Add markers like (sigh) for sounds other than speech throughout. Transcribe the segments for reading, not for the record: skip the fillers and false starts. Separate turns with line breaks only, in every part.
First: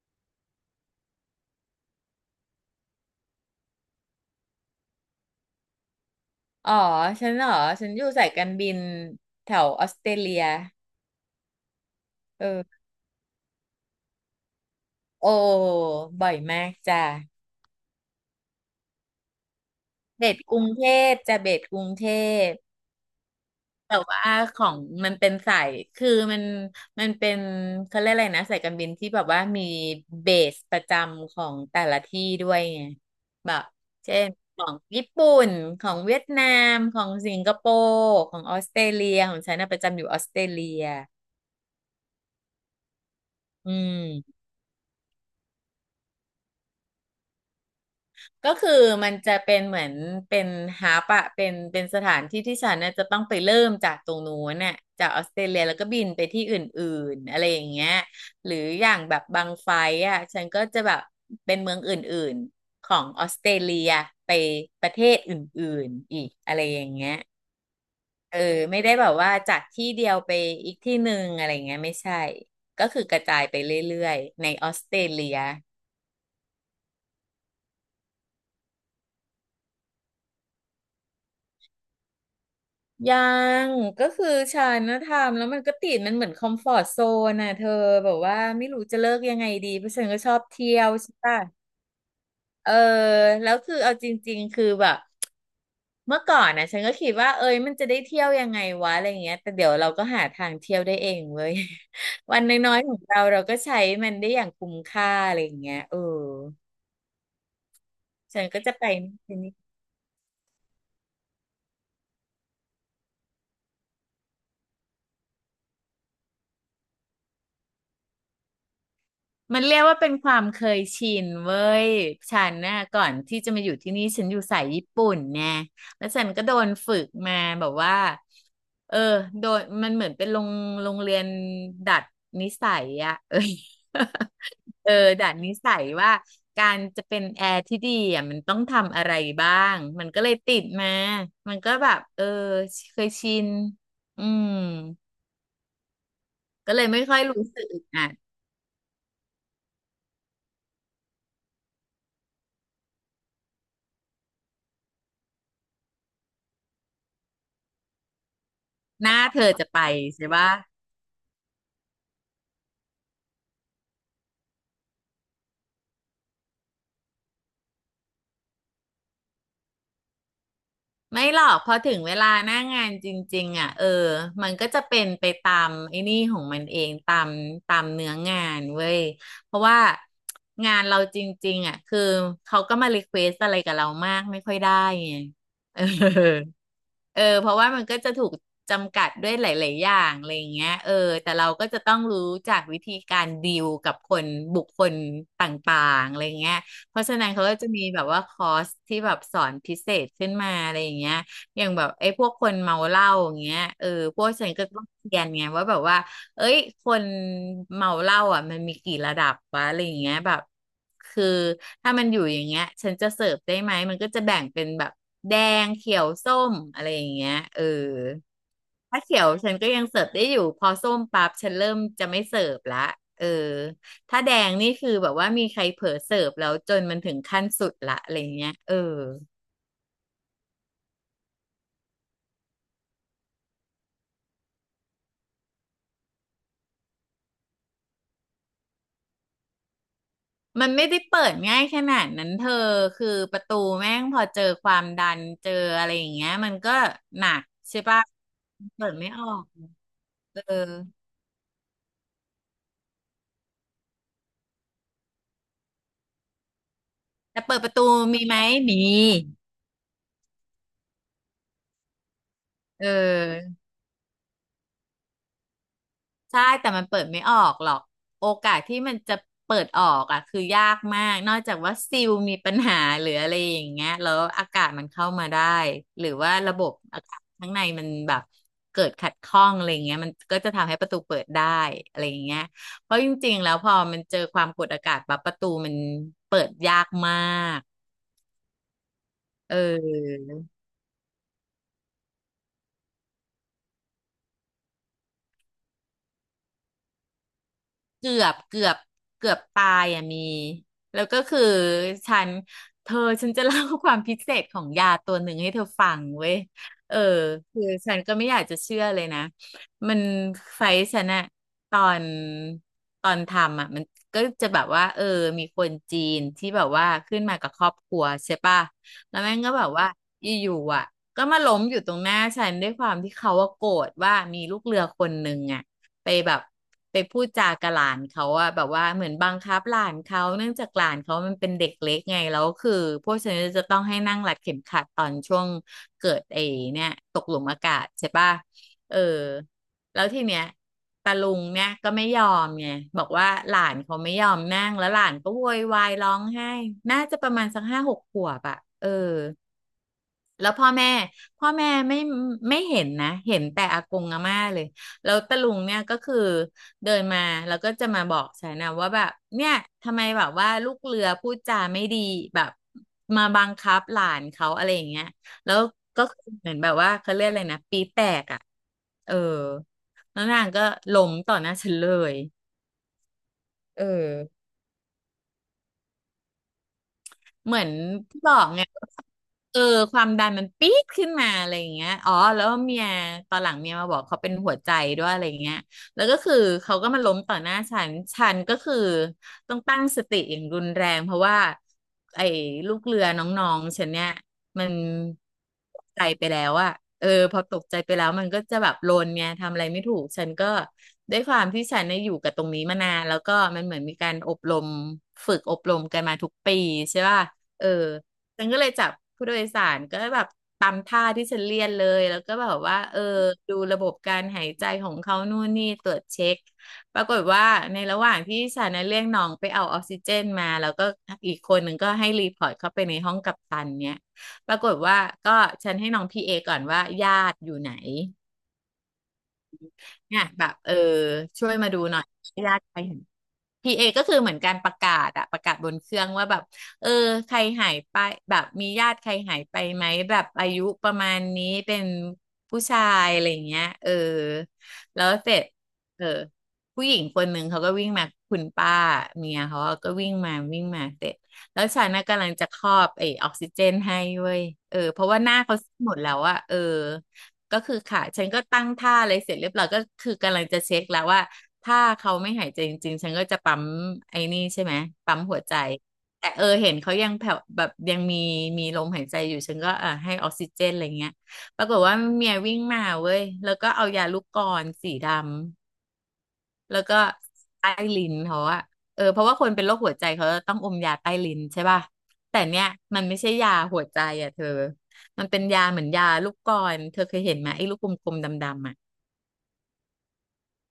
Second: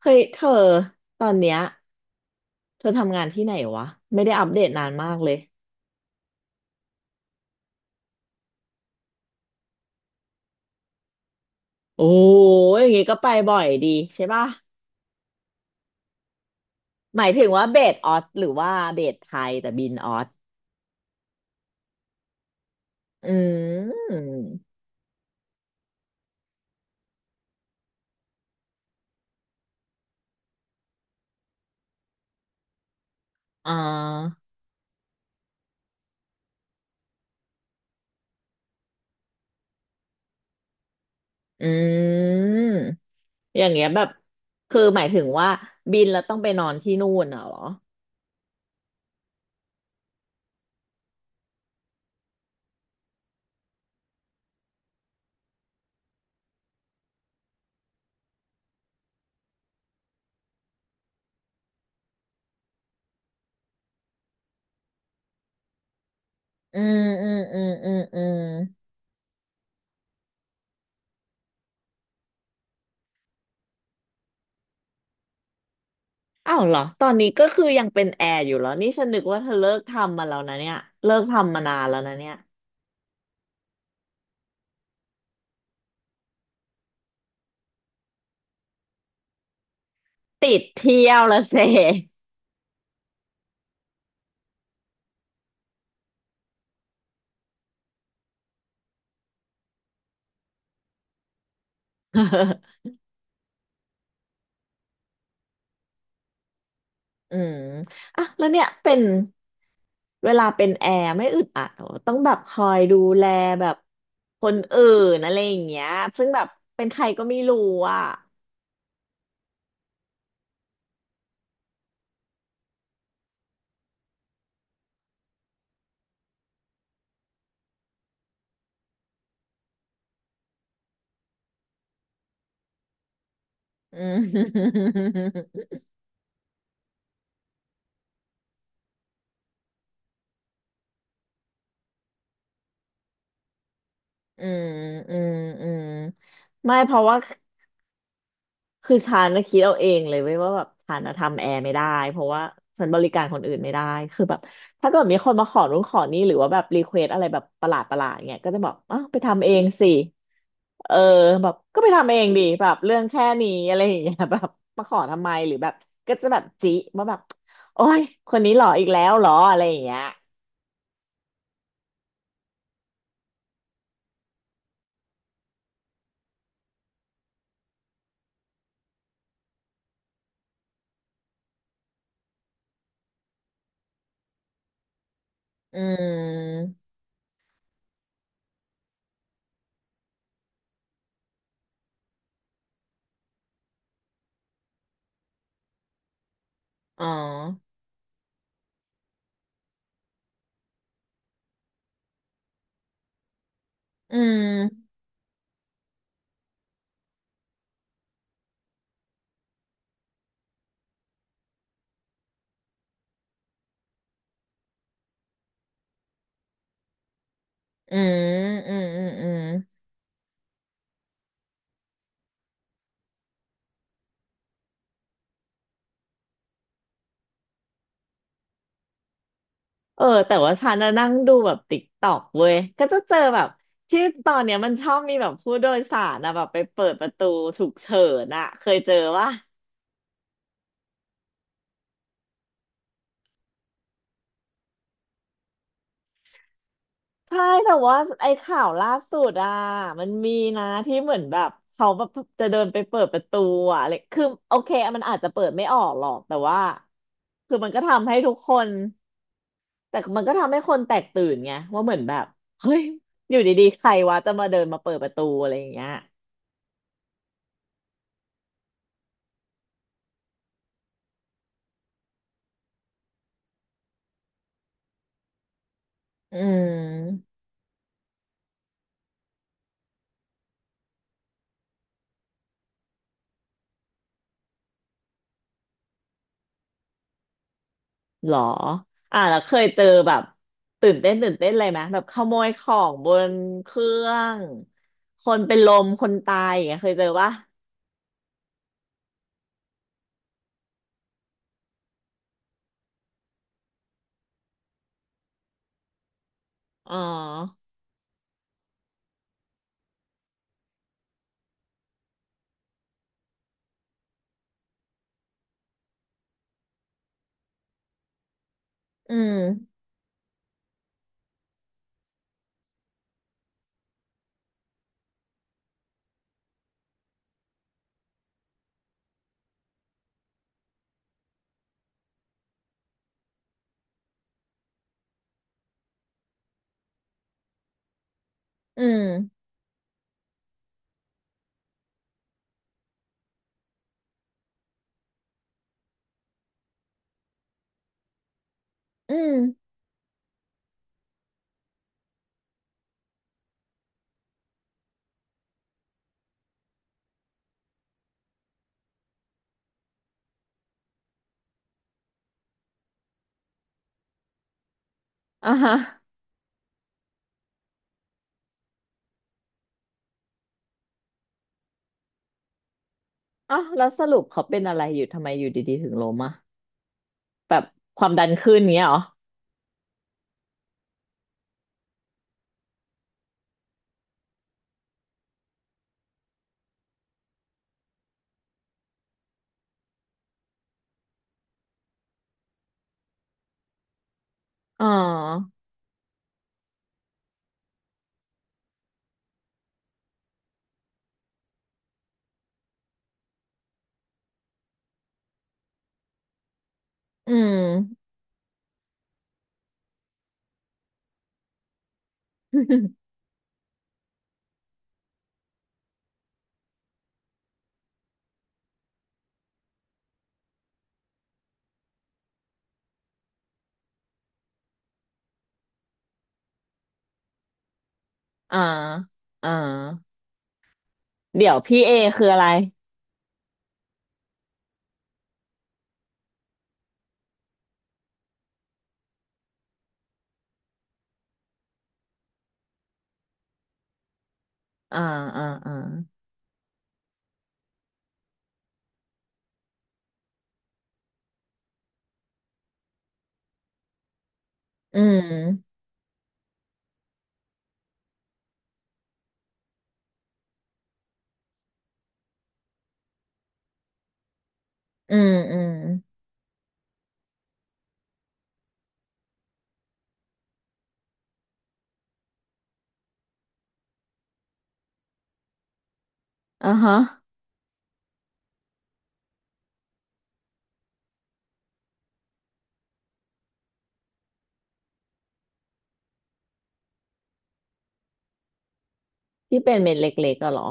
เฮ้ยเธอตอนเนี้ยเธอทำงานที่ไหนวะไม่ได้อัปเดตนานมากเลย
อ๋อฉันเหรอฉันอยู่สายการบินแถวออสเตรเลีย
โอ้
เออ
ยอย่างงี้ก็ไปบ่อยดีใช่ป่ะ
โอ้บ่อยมากจ้ะ
หมายถึงว่าเบสออสหรือว่าเบสไทยแต่บินออ
เบ
ส
สกรุงเทเบสกรุงเทพ
อื
แต่ว่า
ม
ของมันเป็นสายคือมันเป็นเขาเรียกอะไรนะสายการบินที่แบบว่ามีเบสประจำของแต่ละที่ด้วยไงแบบ
อ่
เช่น
า
ของญี่ปุ่นของเวียดนามของสิงคโปร์ของออสเตรเลียของฉันน่ะประจำอยู่ออสเตรเลีย
อืมอย่า
อื
งเงี้ยแบบ
ม
คือหมายถึงว่าบินแล้วต้องไปนอนที่นู่นน่ะเหรอ
ก็คือมันจะเป็นเหมือนเป็นฮับอะเป็นสถานที่ที่ฉันน่ะจะต้องไปเริ่มจากตรงนู้นน่ะจากออสเตรเลียแล้วก็บินไปที่อื่นๆอะไรอย่างเงี้ยหรืออย่างแบบบางไฟล์อะฉันก็จะแบบเป็นเมืองอื่นๆของออสเตรเลียไปประเทศอื่นๆอีกอะไรอ
อื
ย่าง
ม
เงี้ย
อืมอืมอืมอื
เอ
ม
อไม่ได้แบบว่าจากที่เดียวไปอีกที่หนึ่งอะไรอย่างเงี้ยไม่ใช่ก็คือกระจายไปเรื่อยๆในออสเตรเลีย
อ้าวเหรอตอนนี้ก็คือยังเป็นแอร์อยู่เหรอนี่ฉันนึกว่าเธอเลิกทำมาแล้วนะเนี่ยเลิกทำมานานแล้วนะเนี่ย
ยังก็คือฉันนะทำแล้วมันก็ติดมันเหมือนคอมฟอร์ z โซนน่ะเธอแบบว่าไม่รู้จะเลิกยังไงดีเพราะฉันก็ชอบ
ติด
เที่ยว
เที่ย
ใช่
ว
ปะ
ละเซ
เออแล้วคือเอาจริงๆคือแบบเมื่อก่อนนะฉันก็คิดว่าเอ้ยมันจะได้เที่ยวยังไงวะอะไรเงี้ยแต่เดี๋ยวเราก็หาทางเที่ยวได้เองเว้ย (laughs) วันน้อย
(laughs)
ๆของเราเราก็ใช้มันได้อย่างคุ้มค่าอะไรอย่างเงี้ยเออ
อืมอ่ะ
ฉั
แล้
น
ว
ก็
เนี่ย
จะไป
เป็น
นี่
เวลาเป็นแอร์ไม่อึดอัดเหรอต้องแบบคอยดูแลแบบคนอื่นอะไรอย่างเงี้ยซึ่งแบบเป็นใครก็ไม่รู้อ่ะ
มันเรียกว่าเป็นความเคยชินเว้ยฉันน่ะก่อนที่จะมาอยู่ที่นี่ฉันอยู่สายญี่ปุ่นไงแล้วฉันก็โดนฝึกมาแบบว่าเออโดนมันเหมือนเป็นโรงเรียนดัดนิสัยอะ (laughs) เออ
(laughs) อืม
(laughs) เออดัดนิสั
(laughs)
ยว่าการจะเป็นแอร์ที่ดีอ่ะมันต้องทำอะไรบ้างมันก็เลยติดมามันก็แบบเออเคยชินอื
อื
ม
มอืมอืม
ก็
ไม่
เลย
เพ
ไม่
ราะ
ค่
ว่า
อยรู้สึกอึดอัด
คือฉันน่ะคิดเอาเองเลยเว้ยว่าแบบฉันน่ะทำแอร์ไม่ได้เพราะว่าฉันบริการคนอื่นไม่ได้คือแบบถ้าเกิดมีคนมาขอรุ้นขอนี่หรือว่าแบบรีเควสอะไรแบบประหลาดเงี้ยก็จะบอกอ้าว
ห
ไป
น้าเธ
ทำเอ
อ
ง
จะไป
สิ
ใช่ปะ
เออแบบก็ไปทำเองดีแบบเรื่องแค่นี้อะไรอย่างเงี้ย (laughs) แบบมาขอทำไมหรือแบบก็จะแบบจิว่าแบบโอ้ยคนนี้หล่ออีกแล้วเหรออะไรอย่างเงี้ย
ไม่หรอกพอถึงเวลาหน้างานจริงๆอ่ะเออมันก็จะเป็นไปตามไอ้นี่ของมันเองตามเนื้องานเว้ยเพราะว่างานเราจริงๆอ่ะคือเขาก็มารีเควสอะไรกับเรามากไม่ค่อยได้ไง
อื
เออ
ม
เออเพราะว่ามันก็จะถูกจำกัดด้วยหลายๆอย่างอะไรอย่างเงี้ยเออแต่เราก็จะต้องรู้จากวิธีการดีลกับคนบุคคลต่างๆอะไรเงี้ย เพ
อ๋อ
ราะฉะนั้นเขาก็จะมีแบบว่าคอร์สที่แบบสอนพิเศษขึ้นมาอะไรอย่างเงี้ยอย่างแบบไอ้พวกคนเมาเหล้าอย่างเงี้ยเออ
อื
พวกฉันก็ต้อง
ม
เรียนไงว่าแบบว่าเอ้ยคนเมาเหล้าอ่ะมันมีกี่ระดับวะอะไรอย่างเงี้ยแบบคือถ้ามันอยู่อย่างเงี้ยฉันจะเสิร์ฟได้ไหมมันก็จะแบ่งเป็นแบบแดงเขียวส้มอะไรอย่างเงี้ยเออ
อืมอืมอื
ถ้า
ม
เขีย
อื
ว
ม
ฉันก็ยังเสิร์ฟได้อยู่พอส้มปั๊บฉันเริ่มจะไม่เสิร์ฟละเออถ้าแดงนี่คือแบบว่ามีใครเผลอเสิร์ฟแล้วจนมันถึงขั้นสุดละอะไรเงี้ยเออ
เออแต่ว่าฉันน่ะนั่งดูแบบติ๊กต็อกเว้ยก็จะเจอแบบที่ตอนเนี้ยมันชอบมีแบบผู้โดยสารนะแบบไปเปิดประตูฉุกเฉินอะเคยเจอว่า
มันไม่ได้เปิดง่ายขนาดนั้นเธอคือประตูแม่งพอเจอความดันเจออะไรอย่างเงี้ยมันก็หนั
ใช่
ก
แต่
ใช่
ว่า
ปะ
ไอ้ข่าว
เปิ
ล่า
ดไม่
สุ
ออ
ด
ก
อ่ะมันมี
เออ
นะที่เหมือนแบบเขาแบบจะเดินไปเปิดประตูอ่ะเลยคือโอเคมันอาจจะเปิดไม่ออกหรอกแต่ว่า
แต่
คื
เปิ
อ
ดป
มัน
ระ
ก็
ตู
ทำให้
มี
ทุ
ไห
ก
ม
คน
มี
แต่มันก็ทำให้คนแตกตื่นไงว่าเหมือนแบบเฮ้ย
เอ
อยู่
อ
ดีๆใครวะจะมาเดินมาเปิดประตูอะไรอย่างเงี้ย
ใช่แต่มันเปิดไม่ออกหรอกโอกาสที่มันจะเปิดออกอ่ะคือยากมากนอกจากว่าซิลมีปัญหาหรืออะไรอย่างเงี้ยแล้วอากาศมันเข้ามาได้หรือว่า
อื
ระบบอากาศ
ม
ข้างในมันแบบเกิดขัดข้องอะไรเงี้ยมันก็จะทำให้ประตูเปิดได้อะไรอย่างเงี้ยเพราะจริงๆแล้วพอมันเจอความกดอากาศปั๊บประตูมันเปิดยากมาก
หรออ่าแล้วเค
เอ
ยเจอแบบ
อ
ตื่นเต้นตื่นเต้นอะไรไหมแบบขโมยของบนเครื่องคนเป็นลมคนตายอย่างเงี้ยเคยเจอปะ
เกือบเกือบเกือบตายอ่ะมีแล้วก็คือฉันเธอฉันจะเล่าความพิเศษของยาตัวหนึ่งให้เธอฟังเว้ย
อ๋
เอ
อ
อคือฉันก็ไม่อยากจะเชื่อเลยนะมันไฟท์ฉันอะตอนตอนทำอะมันก็จะแบบว่าเออมีคนจีนที่แบบว่าขึ้นมากับครอบครัวใช่ป่ะ
อื
แล้ว
ม
แม่งก็แบบว่าอยู่ๆอ่ะก็มาล้มอยู่ตรงหน้าฉันด้วยความที่เขาว่าโกรธว่ามีลูกเรือคนหนึ่งอ่ะ ไปแบบไปพูดจากับหลานเขาอะแบบว่าเหมือนบังคับหลานเขาเนื่องจากหลานเขามันเป็นเด็กเล็กไงแล้วคือพวกฉันจะต้องให้นั่งรัดเข็มขัดตอนช่วงเกิดไอ้เนี่ยตกหลุมอากาศใช่ป่ะ
อื
เออ
ม
แล้วทีเนี้ยตาลุงเนี่ยก็ไม่ยอมไงบอกว่าหลานเขาไม่ยอมนั่งแล้วหลานก็โวยวายร้องไห้น่าจะประมาณสัก5-6 ขวบอะเออ
อืม
แล้วพ่อแม่ไม่เห็นนะเห็นแต่อากงอาม่าเลยแล้วตะลุงเนี่ยก็คือเดินมาแล้วก็จะมาบอกฉันนะว่าแบบเนี่ยทำไมแบบว่าลูกเรือพูดจาไม่ดีแบบมาบังคับหลานเขาอะไรอย่างเงี้ย
อ่า
แล้ว
ฮะ
ก็คือเหมือนแบบว่าเขาเรียกอะไรนะปีแตกอ่ะเออแล้วนางก็ล้มต่อหน้าฉันเลย
อ๋อ
เออ
แล้วสรุปเขาเป็นอะไรอยู่ทำไมอยู่ดีๆถึงล้มอ่ะแบ
เหมื
บ
อน
ความ
ที่
ดั
บ
น
อก
ขึ้น
ไง
เงี้ยเหรอ
เออความดันมันปี๊ดขึ้นมาอะไรอย่างเงี้ยอ๋อแล้วเมียตอนหลังเมียมาบอกเขาเป็นหัวใจด้วยอะไรอย่างเงี้ยแล้วก็คือเขาก็มาล้มต่อหน้าฉันฉันก็คือต้องตั้งสติอย่างรุนแรงเพราะว่าไอ้ลูกเรือน้องๆฉันเนี่ยมัน
อ๋อ
ตกใจไปแล้วอะเออพอตกใจไปแล้วมันก็จะแบบโลนเนี่ยทำอะไรไม่ถูกฉันก็ด้วยความที่ฉันเนี่ยอยู่กับตรงนี้มานานแล้วก็มันเหมือนมีการอบรมฝึกอบรมกันมาทุกปีใช่ป่ะ
อืม
เออฉันก็เลยจับผู้โดยสารก็แบบตามท่าที่ฉันเรียนเลยแล้วก็แบบว่าเออ
(laughs)
ดูระบบการหายใจของเขานู่นนี่ตรวจเช็คปรากฏว่าในระหว่างที่ฉันน่ะเรียกน้องไปเอาออกซิเจนมาแล้วก็อีกคนหนึ่งก็ให้รีพอร์ตเข้าไปในห้องกัปตันเนี่ยปรากฏว่าก็ฉันให้น้องพีเอก่อนว่าญาติอยู่ไหน
อ่าอ่า
เนี่ยแบบเออ
เดี๋
ช่ว
ย
ย
ว
มา
พี่
ดู
เอ
หน่อย
คืออะไร
ญาติใคร พีเอก็คือเหมือนการประกาศอะประกาศบนเครื่องว่าแบบเออใครหายไปแบบมีญาติใครหายไปไหมแบบอายุประมาณนี้เป็นผู้ชายอะไรอย่างเงี้ยเออ
อ่า
แล้วเสร็
อ่า
จ
อ่า
เออผู้หญิงคนหนึ่งเขาก็วิ่งมาคุณป้าเมียเขาก็วิ่งมาวิ่งมาเสร็จแล้วฉันน่ะกำลังจะครอบไอ้ออกซิเจนให้เว้ยเออ
อื
เพราะว่าหน้าเขา
ม
หมดแล้วอะเออ ก็คือขาฉันก็ตั้งท่าอะไรเสร็จเรียบร้อยก็คือกำลังจะเช็คแล้วว่าถ้าเขาไม่หายใจจริงๆ ฉันก็จะปั๊มไอ้นี่ใช่ไหม
อื
ปั๊ม
ม
หัวใจ
อืม
แต่เออเห็นเขายังแผ่วแบบยังมีมีลมหายใจอยู่ฉันก็อ่าให้ออกซิเจนอะไรเงี้ยปรากฏว่าเมียวิ่งมาเว้ยแล้วก็เอายาลูกกรสีดำ
อ่า
แล้ว
ฮะ
ก็ใต้ลิ้นเขาอะเออเพราะว่าคนเป็นโรคหัวใจเขาต้องอมยาใต้ลิ้นใช่ป่ะแต่เนี่ยมันไม่ใช่ยาหัวใจอะเธอมันเป็นยาเหมือนยาลูกกลอนเธอเคยเห็นไหมไอ้ลูกกลมๆดำๆอะ
ที่เป็นเม็ดเล็กๆอะเหรอ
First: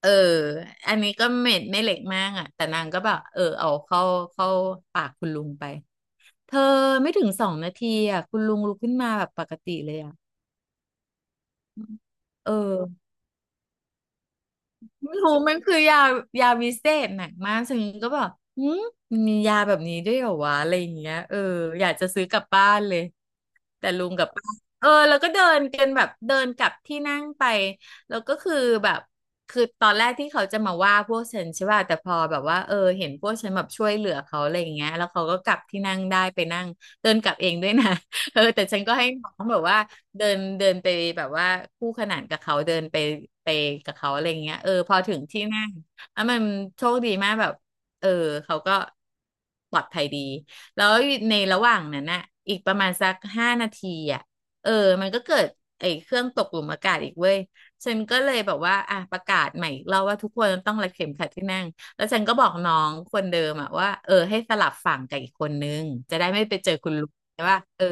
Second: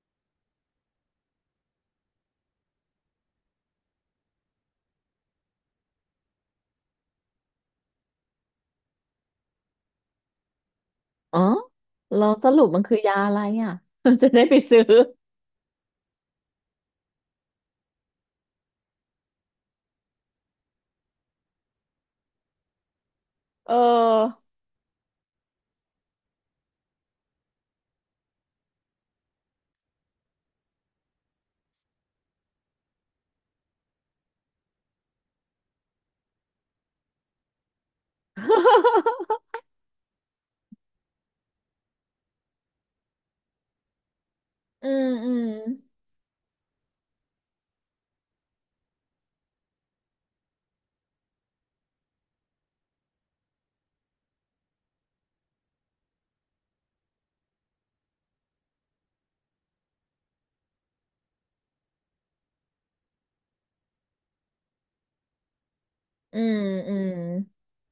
เอออันนี้ก็เม็ดไม่เล็กมากอะแต่นางก็แบบเออเอาเข้าปากคุณลุงไปเธอไม่ถึง2 นาทีอะคุณลุงลุกขึ้นมาแบบปกติเลยอะ
อ๋อเราส
เอ
รุปมันคือ
อ
ยาอะไรอ่ะ (laughs) จะได้ไปซื้อ
ไม่รู้มันคือยาวิเศษหนักมากซึ่งก็แบบหืมมันมียาแบบนี้ด้วยเหรอวะอะไรอย่างเงี้ยเอออยากจะซื้อกลับบ้านเลย
เอ
แต่ลุงกับ
อ
ป้าเออแล้วก็เดินกันแบบเดินกลับที่นั่งไปแล้วก็คือแบบคือตอนแรกที่เขาจะมาว่าพวกฉันใช่ป่ะแต่พอแบบว่าเออเห็นพวกฉันแบบช่วยเหลือเขาอะไรอย่างเงี้ยแล้วเขาก็กลับที่นั่งได้ไปนั่งเดินกลับเองด้วยนะ เออแต่ฉันก็ให้น้อง
(laughs)
แบบว่าเดินเดินไปแบบว่าคู่ขนานกับเขาเดินไปไปกับเขาอะไรเงี้ยเออ
อื
พอ
ม
ถึง
อื
ที่
ม
นั่งแล้วมันโชคดีมากแบบเออเขาก็ปลอดภัยดีแล้วในระหว่างนั้นน่ะอีกประมาณสัก5 นาทีอ่ะเออมันก็เกิดไอ้เครื่องตกหลุมอากาศอีกเว้ยฉันก็เลยแบบว่าอ่ะประกาศใหม่อีกรอบว่าทุกคนต้องรัดเข็มขัดที่นั่งแล้วฉันก็บอกน้องคนเดิมอะว่าเออให้สลับฝั่งกับอีกคนนึงจะได้
อื
ไม่ไป
ม
เจอคุ
อื
ณลุ
ม
งใช่ป่ะเออ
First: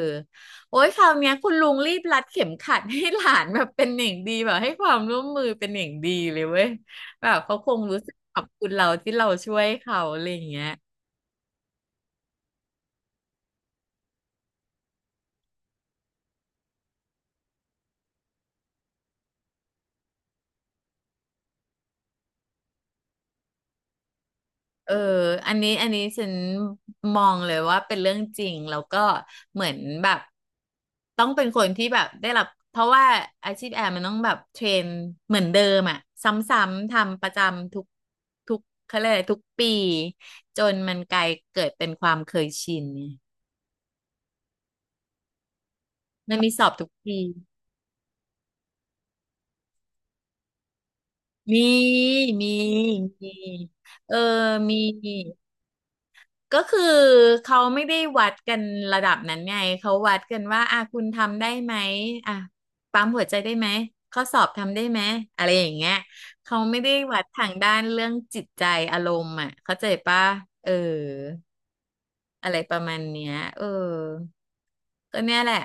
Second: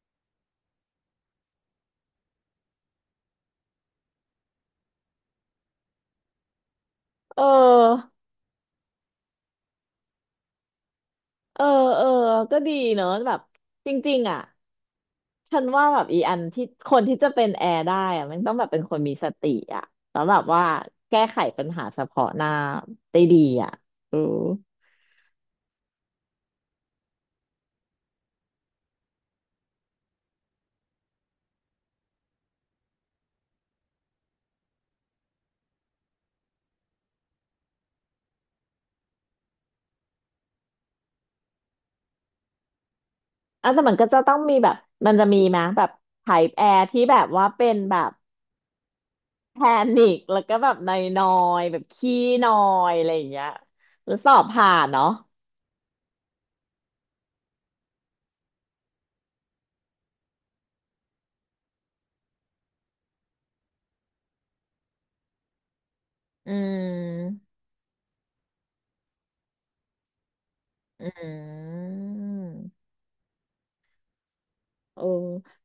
โอ้ยคราวเนี้ยคุณลุงรีบรัดเข็มขัดให้หลานแบบเป็นอย่างดีแบบให้ความร่วมมือเป็นอย่างดีเลยเว้ยแบบ
เ
เขาคงรู้
ออ
สึกขอบคุณเราที่เราช่วยเขาอะไรอย่างเงี้ย
เออเออก็ดีเนอะแบบจริงๆอ่ะฉันว่าแบบอีอันที่คนที่จะเป็นแอร์ได้อะมันต้องแบบเป็นคนมีสติอ่ะแล้วแบบว่าแก้ไขปัญหาเฉพาะหน้าได้ดีอ่ะเออ
เอออันนี้ฉันมองเลยว่าเป็นเรื่องจริงแล้วก็เหมือนแบบต้องเป็นคนที่แบบได้รับเพราะว่าอาชีพแอร์มันต้องแบบเทรนเหมือนเดิมอ่ะซ้ำๆทำประจำทุกเขาเรียกอะไรทุกปีจนมันกลายเกิดเป็นความเคยชิน
อ่ะแต่มันก็จะต้องมีแบบมันจะมีไหมแบบ
มัน
ไ y
มี
แอ
สอบ
ร์
ทุก
ที่แบ
ปี
บว่าเป็นแบบ แพนิคแล้วก็แบบนอ
มี
ยๆแบบขี้น
มี
อยอะไรอย่า
มี
งเงี้ย
เอ
แล้ว
อ
สอบผ่า
มี
นเนาะ
ก็คือเขาไม่ได้วัดกันระดับนั้นไงเขาวัดกันว่าอ่ะคุณทำได้ไหมอ่ะปั๊มหัวใจได้ไหมข้อสอบทำได้ไหมอะไรอย่างเงี้ย
อื
เขาไม่ได้วัดทา
ม
งด้านเรื่องจิตใจอารมณ์อ่ะเข้าใจปะเออ
อืม
อะไรประมาณเนี้ยเออ
โอ
ก็เนี่ยแห
้
ละ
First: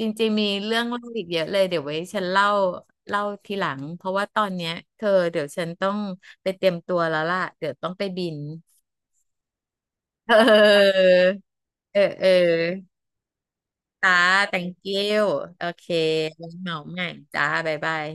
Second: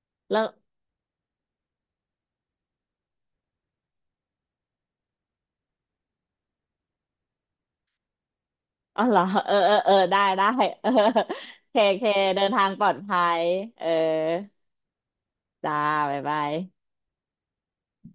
จริง
แล้
ๆมี
ว
เรื่องเล่าอีกเยอะเลยเดี๋ยวไว้ฉันเล่าทีหลังเพราะว่าตอนเนี้ยเธอเดี๋ยวฉันต้องไปเตรียมตัวแล้วล่ะเดี๋ยวต้องไปบิน
อ๋อเหรอเออเออเออได้
เ
ได้ (laughs) เออ
ออ
เค
เออ
เค
เออ
เดินทางปลอดภัยเออ
จ้า thank you โอ
จ้า
เค
บ๊ายบา
ไว้
ย
เหมาใหม่จ้าบ๊ายบาย